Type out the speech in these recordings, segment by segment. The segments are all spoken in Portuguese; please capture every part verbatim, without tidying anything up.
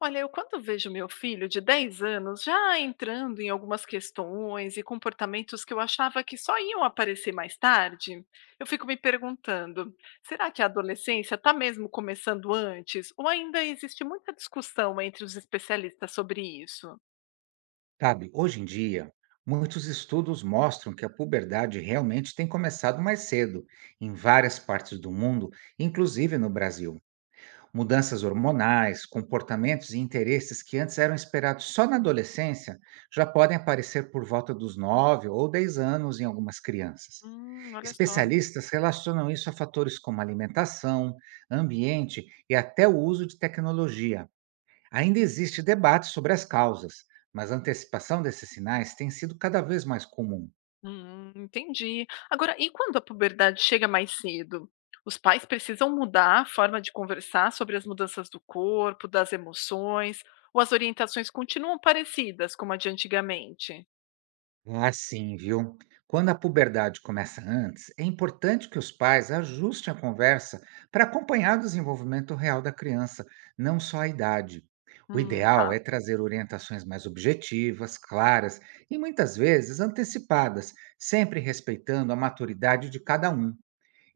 Olha, eu quando vejo meu filho de dez anos já entrando em algumas questões e comportamentos que eu achava que só iam aparecer mais tarde, eu fico me perguntando: será que a adolescência está mesmo começando antes? Ou ainda existe muita discussão entre os especialistas sobre isso? Sabe, hoje em dia, muitos estudos mostram que a puberdade realmente tem começado mais cedo, em várias partes do mundo, inclusive no Brasil. Mudanças hormonais, comportamentos e interesses que antes eram esperados só na adolescência já podem aparecer por volta dos nove ou dez anos em algumas crianças. Hum, olha só. Especialistas relacionam isso a fatores como alimentação, ambiente e até o uso de tecnologia. Ainda existe debate sobre as causas, mas a antecipação desses sinais tem sido cada vez mais comum. Hum, entendi. Agora, e quando a puberdade chega mais cedo? Os pais precisam mudar a forma de conversar sobre as mudanças do corpo, das emoções, ou as orientações continuam parecidas como a de antigamente? Ah, sim, viu? Quando a puberdade começa antes, é importante que os pais ajustem a conversa para acompanhar o desenvolvimento real da criança, não só a idade. O Hum, ideal tá. é trazer orientações mais objetivas, claras e muitas vezes antecipadas, sempre respeitando a maturidade de cada um.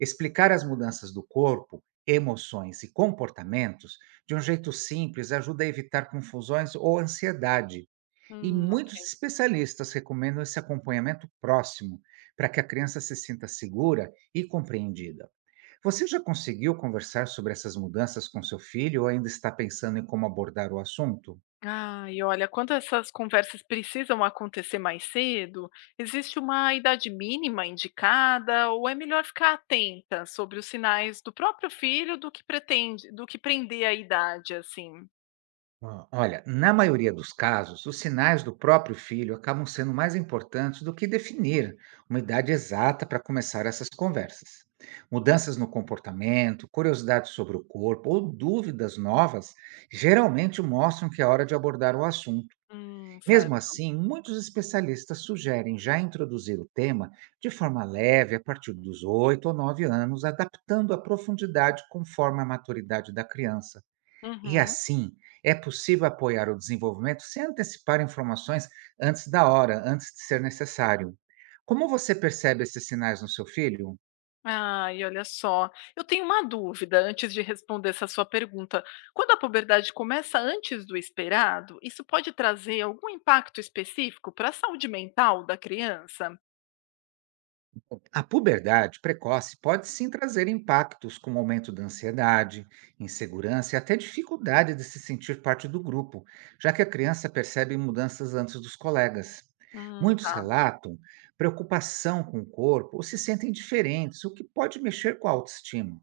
Explicar as mudanças do corpo, emoções e comportamentos de um jeito simples ajuda a evitar confusões ou ansiedade. E Hum, muitos ok. especialistas recomendam esse acompanhamento próximo para que a criança se sinta segura e compreendida. Você já conseguiu conversar sobre essas mudanças com seu filho ou ainda está pensando em como abordar o assunto? Ah, e olha, quando essas conversas precisam acontecer mais cedo, existe uma idade mínima indicada, ou é melhor ficar atenta sobre os sinais do próprio filho do que pretende, do que prender a idade, assim? Ó, olha, na maioria dos casos, os sinais do próprio filho acabam sendo mais importantes do que definir uma idade exata para começar essas conversas. Mudanças no comportamento, curiosidades sobre o corpo ou dúvidas novas geralmente mostram que é hora de abordar o assunto. Hum, Mesmo certo. assim, muitos especialistas sugerem já introduzir o tema de forma leve a partir dos oito ou nove anos, adaptando a profundidade conforme a maturidade da criança. E Uhum. assim, é possível apoiar o desenvolvimento sem antecipar informações antes da hora, antes de ser necessário. Como você percebe esses sinais no seu filho? Ai, olha só. Eu tenho uma dúvida antes de responder essa sua pergunta. Quando a puberdade começa antes do esperado, isso pode trazer algum impacto específico para a saúde mental da criança? A puberdade precoce pode sim trazer impactos como aumento da ansiedade, insegurança e até dificuldade de se sentir parte do grupo, já que a criança percebe mudanças antes dos colegas. Hum, Muitos tá. relatam preocupação com o corpo ou se sentem diferentes, o que pode mexer com a autoestima.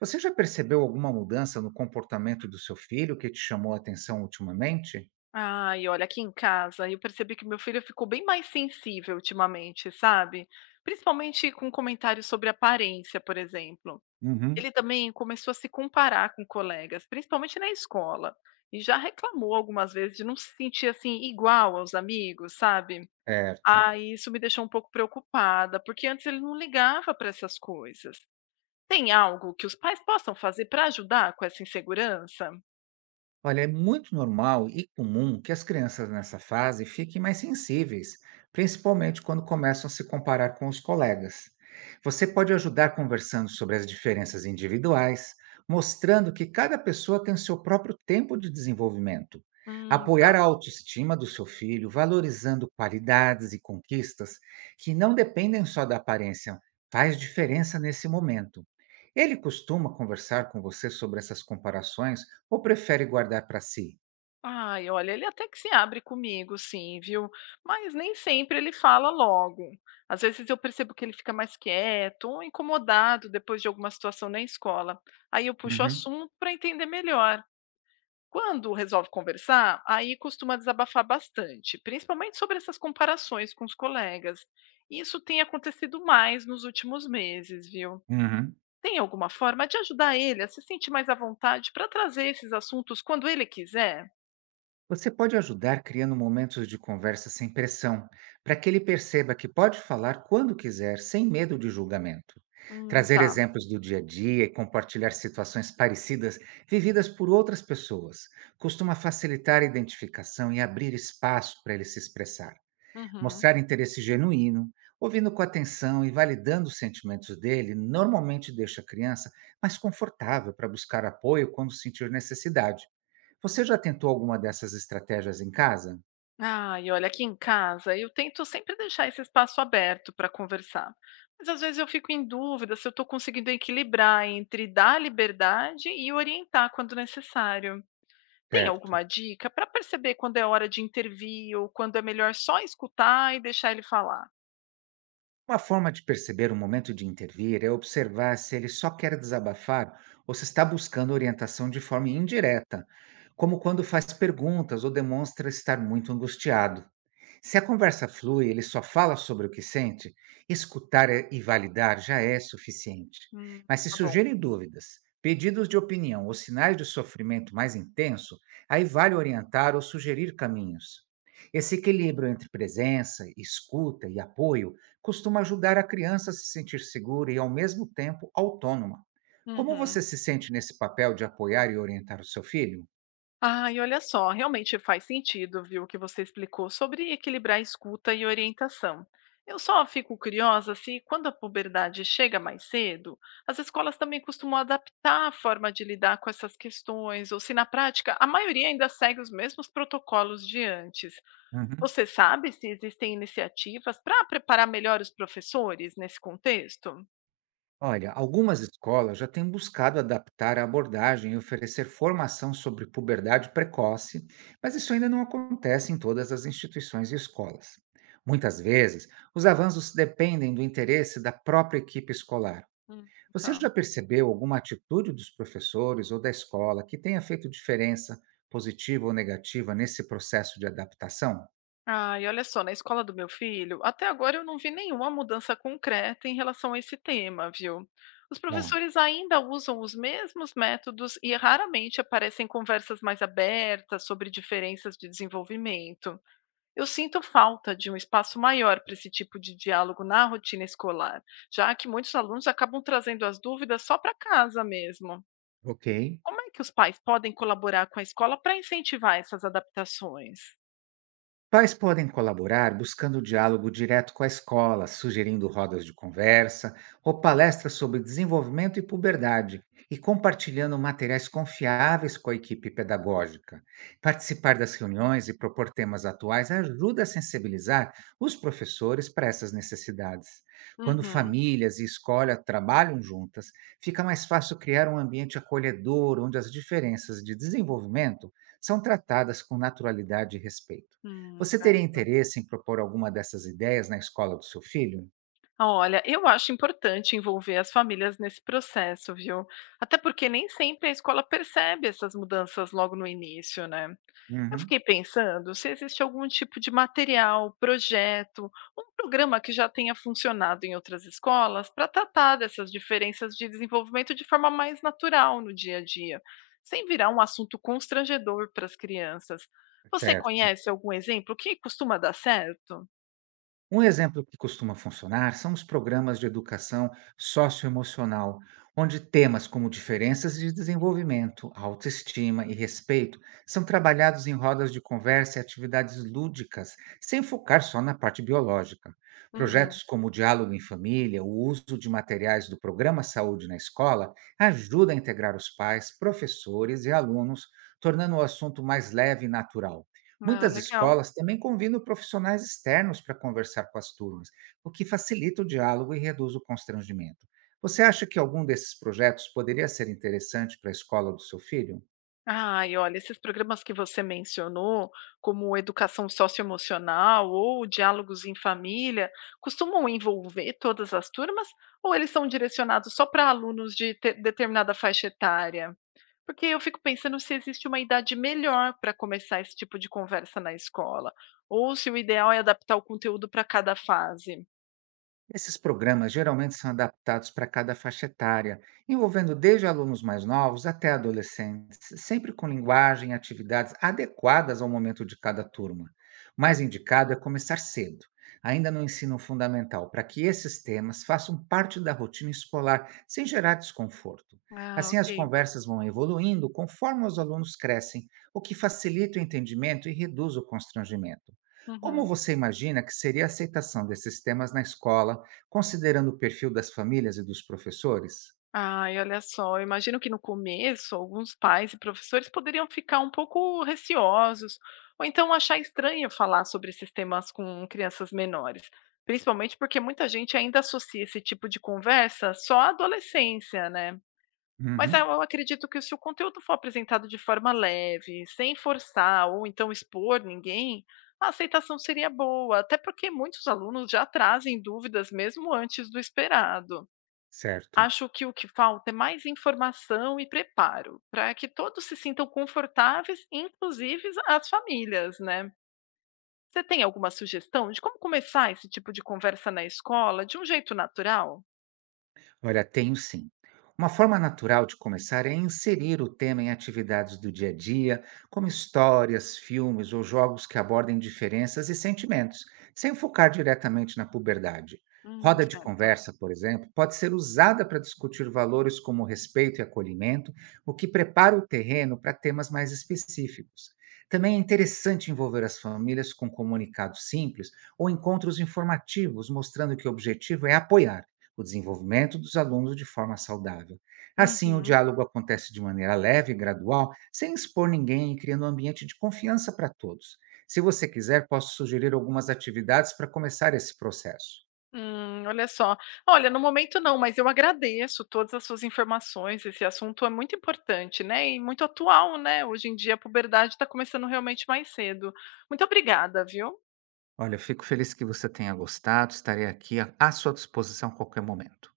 Você já percebeu alguma mudança no comportamento do seu filho que te chamou a atenção ultimamente? Ai, olha, aqui em casa eu percebi que meu filho ficou bem mais sensível ultimamente, sabe? Principalmente com comentários sobre aparência, por exemplo. Uhum. Ele também começou a se comparar com colegas, principalmente na escola, e já reclamou algumas vezes de não se sentir, assim, igual aos amigos, sabe. Certo. Ah, isso me deixou um pouco preocupada, porque antes ele não ligava para essas coisas. Tem algo que os pais possam fazer para ajudar com essa insegurança? Olha, é muito normal e comum que as crianças nessa fase fiquem mais sensíveis, principalmente quando começam a se comparar com os colegas. Você pode ajudar conversando sobre as diferenças individuais, mostrando que cada pessoa tem o seu próprio tempo de desenvolvimento. Hum. Tá. Apoiar a autoestima do seu filho, valorizando qualidades e conquistas que não dependem só da aparência, faz diferença nesse momento. Ele costuma conversar com você sobre essas comparações ou prefere guardar para si? Ai, olha, ele até que se abre comigo, sim, viu? Mas nem sempre ele fala logo. Às vezes eu percebo que ele fica mais quieto ou incomodado depois de alguma situação na escola. Aí eu puxo o Uhum, assunto para entender melhor. Quando resolve conversar, aí costuma desabafar bastante, principalmente sobre essas comparações com os colegas. Isso tem acontecido mais nos últimos meses, viu? uhum. Tem alguma forma de ajudar ele a se sentir mais à vontade para trazer esses assuntos quando ele quiser? Você pode ajudar criando momentos de conversa sem pressão, para que ele perceba que pode falar quando quiser, sem medo de julgamento. Hum, Trazer tá. exemplos do dia a dia e compartilhar situações parecidas vividas por outras pessoas costuma facilitar a identificação e abrir espaço para ele se expressar. Uhum. Mostrar interesse genuíno, ouvindo com atenção e validando os sentimentos dele normalmente deixa a criança mais confortável para buscar apoio quando sentir necessidade. Você já tentou alguma dessas estratégias em casa? Ai, olha, aqui em casa eu tento sempre deixar esse espaço aberto para conversar. Mas às vezes eu fico em dúvida se eu estou conseguindo equilibrar entre dar liberdade e orientar quando necessário. Tem Certo. alguma dica para perceber quando é hora de intervir ou quando é melhor só escutar e deixar ele falar? Uma forma de perceber o momento de intervir é observar se ele só quer desabafar ou se está buscando orientação de forma indireta, como quando faz perguntas ou demonstra estar muito angustiado. Se a conversa flui, ele só fala sobre o que sente, escutar eh, e validar já é suficiente. Hum, Mas se tá bom. surgirem dúvidas, pedidos de opinião ou sinais de sofrimento mais intenso, aí vale orientar ou sugerir caminhos. Esse equilíbrio entre presença, escuta e apoio costuma ajudar a criança a se sentir segura e, ao mesmo tempo, autônoma. Como Uhum. você se sente nesse papel de apoiar e orientar o seu filho? Ah, e olha só, realmente faz sentido, viu, o que você explicou sobre equilibrar escuta e orientação. Eu só fico curiosa se, quando a puberdade chega mais cedo, as escolas também costumam adaptar a forma de lidar com essas questões, ou se na prática a maioria ainda segue os mesmos protocolos de antes. Uhum. Você sabe se existem iniciativas para preparar melhor os professores nesse contexto? Olha, algumas escolas já têm buscado adaptar a abordagem e oferecer formação sobre puberdade precoce, mas isso ainda não acontece em todas as instituições e escolas. Muitas vezes, os avanços dependem do interesse da própria equipe escolar. Hum, Você tá. já percebeu alguma atitude dos professores ou da escola que tenha feito diferença, positiva ou negativa, nesse processo de adaptação? Ah, e olha só, na escola do meu filho, até agora eu não vi nenhuma mudança concreta em relação a esse tema, viu? Os Bom, professores ainda usam os mesmos métodos e raramente aparecem conversas mais abertas sobre diferenças de desenvolvimento. Eu sinto falta de um espaço maior para esse tipo de diálogo na rotina escolar, já que muitos alunos acabam trazendo as dúvidas só para casa mesmo. ok. Como é que os pais podem colaborar com a escola para incentivar essas adaptações? Pais podem colaborar buscando diálogo direto com a escola, sugerindo rodas de conversa ou palestras sobre desenvolvimento e puberdade, e compartilhando materiais confiáveis com a equipe pedagógica. Participar das reuniões e propor temas atuais ajuda a sensibilizar os professores para essas necessidades. Quando Uhum. famílias e escola trabalham juntas, fica mais fácil criar um ambiente acolhedor onde as diferenças de desenvolvimento são tratadas com naturalidade e respeito. Hum, Você teria certo. interesse em propor alguma dessas ideias na escola do seu filho? Olha, eu acho importante envolver as famílias nesse processo, viu? Até porque nem sempre a escola percebe essas mudanças logo no início, né? Eu Uhum, fiquei pensando se existe algum tipo de material, projeto, um programa que já tenha funcionado em outras escolas para tratar dessas diferenças de desenvolvimento de forma mais natural no dia a dia, sem virar um assunto constrangedor para as crianças. Você certo. conhece algum exemplo que costuma dar certo? Um exemplo que costuma funcionar são os programas de educação socioemocional, onde temas como diferenças de desenvolvimento, autoestima e respeito são trabalhados em rodas de conversa e atividades lúdicas, sem focar só na parte biológica. Uhum. Projetos como o Diálogo em Família, o uso de materiais do Programa Saúde na escola, ajuda a integrar os pais, professores e alunos, tornando o assunto mais leve e natural. Ah, Muitas legal. escolas também convidam profissionais externos para conversar com as turmas, o que facilita o diálogo e reduz o constrangimento. Você acha que algum desses projetos poderia ser interessante para a escola do seu filho? Ai, olha, esses programas que você mencionou, como educação socioemocional ou diálogos em família, costumam envolver todas as turmas ou eles são direcionados só para alunos de te- determinada faixa etária? Porque eu fico pensando se existe uma idade melhor para começar esse tipo de conversa na escola, ou se o ideal é adaptar o conteúdo para cada fase. Esses programas geralmente são adaptados para cada faixa etária, envolvendo desde alunos mais novos até adolescentes, sempre com linguagem e atividades adequadas ao momento de cada turma. O mais indicado é começar cedo, ainda no ensino fundamental, para que esses temas façam parte da rotina escolar sem gerar desconforto. Ah, Assim, as ok. conversas vão evoluindo conforme os alunos crescem, o que facilita o entendimento e reduz o constrangimento. Como Uhum. você imagina que seria a aceitação desses temas na escola? Considerando o perfil das famílias e dos professores? Ai, olha só, eu imagino que no começo alguns pais e professores poderiam ficar um pouco receosos, ou então achar estranho falar sobre esses temas com crianças menores, principalmente porque muita gente ainda associa esse tipo de conversa só à adolescência, né? Mas eu Uhum, eu acredito que se o conteúdo for apresentado de forma leve, sem forçar ou então expor ninguém, a aceitação seria boa, até porque muitos alunos já trazem dúvidas mesmo antes do esperado. certo. Acho que o que falta é mais informação e preparo, para que todos se sintam confortáveis, inclusive as famílias, né. Você tem alguma sugestão de como começar esse tipo de conversa na escola de um jeito natural? Olha, tenho sim. Uma forma natural de começar é inserir o tema em atividades do dia a dia, como histórias, filmes ou jogos que abordem diferenças e sentimentos, sem focar diretamente na puberdade. Hum, Roda de certo. conversa, por exemplo, pode ser usada para discutir valores como respeito e acolhimento, o que prepara o terreno para temas mais específicos. Também é interessante envolver as famílias com comunicados simples ou encontros informativos, mostrando que o objetivo é apoiar o desenvolvimento dos alunos de forma saudável. Assim, o Uhum. diálogo acontece de maneira leve e gradual, sem expor ninguém e criando um ambiente de confiança para todos. Se você quiser, posso sugerir algumas atividades para começar esse processo. Hum, olha só. Olha, no momento não, mas eu agradeço todas as suas informações, esse assunto é muito importante, né, e muito atual, né, hoje em dia a puberdade está começando realmente mais cedo. Muito obrigada, viu. Olha, eu fico feliz que você tenha gostado, estarei aqui à à sua disposição a qualquer momento.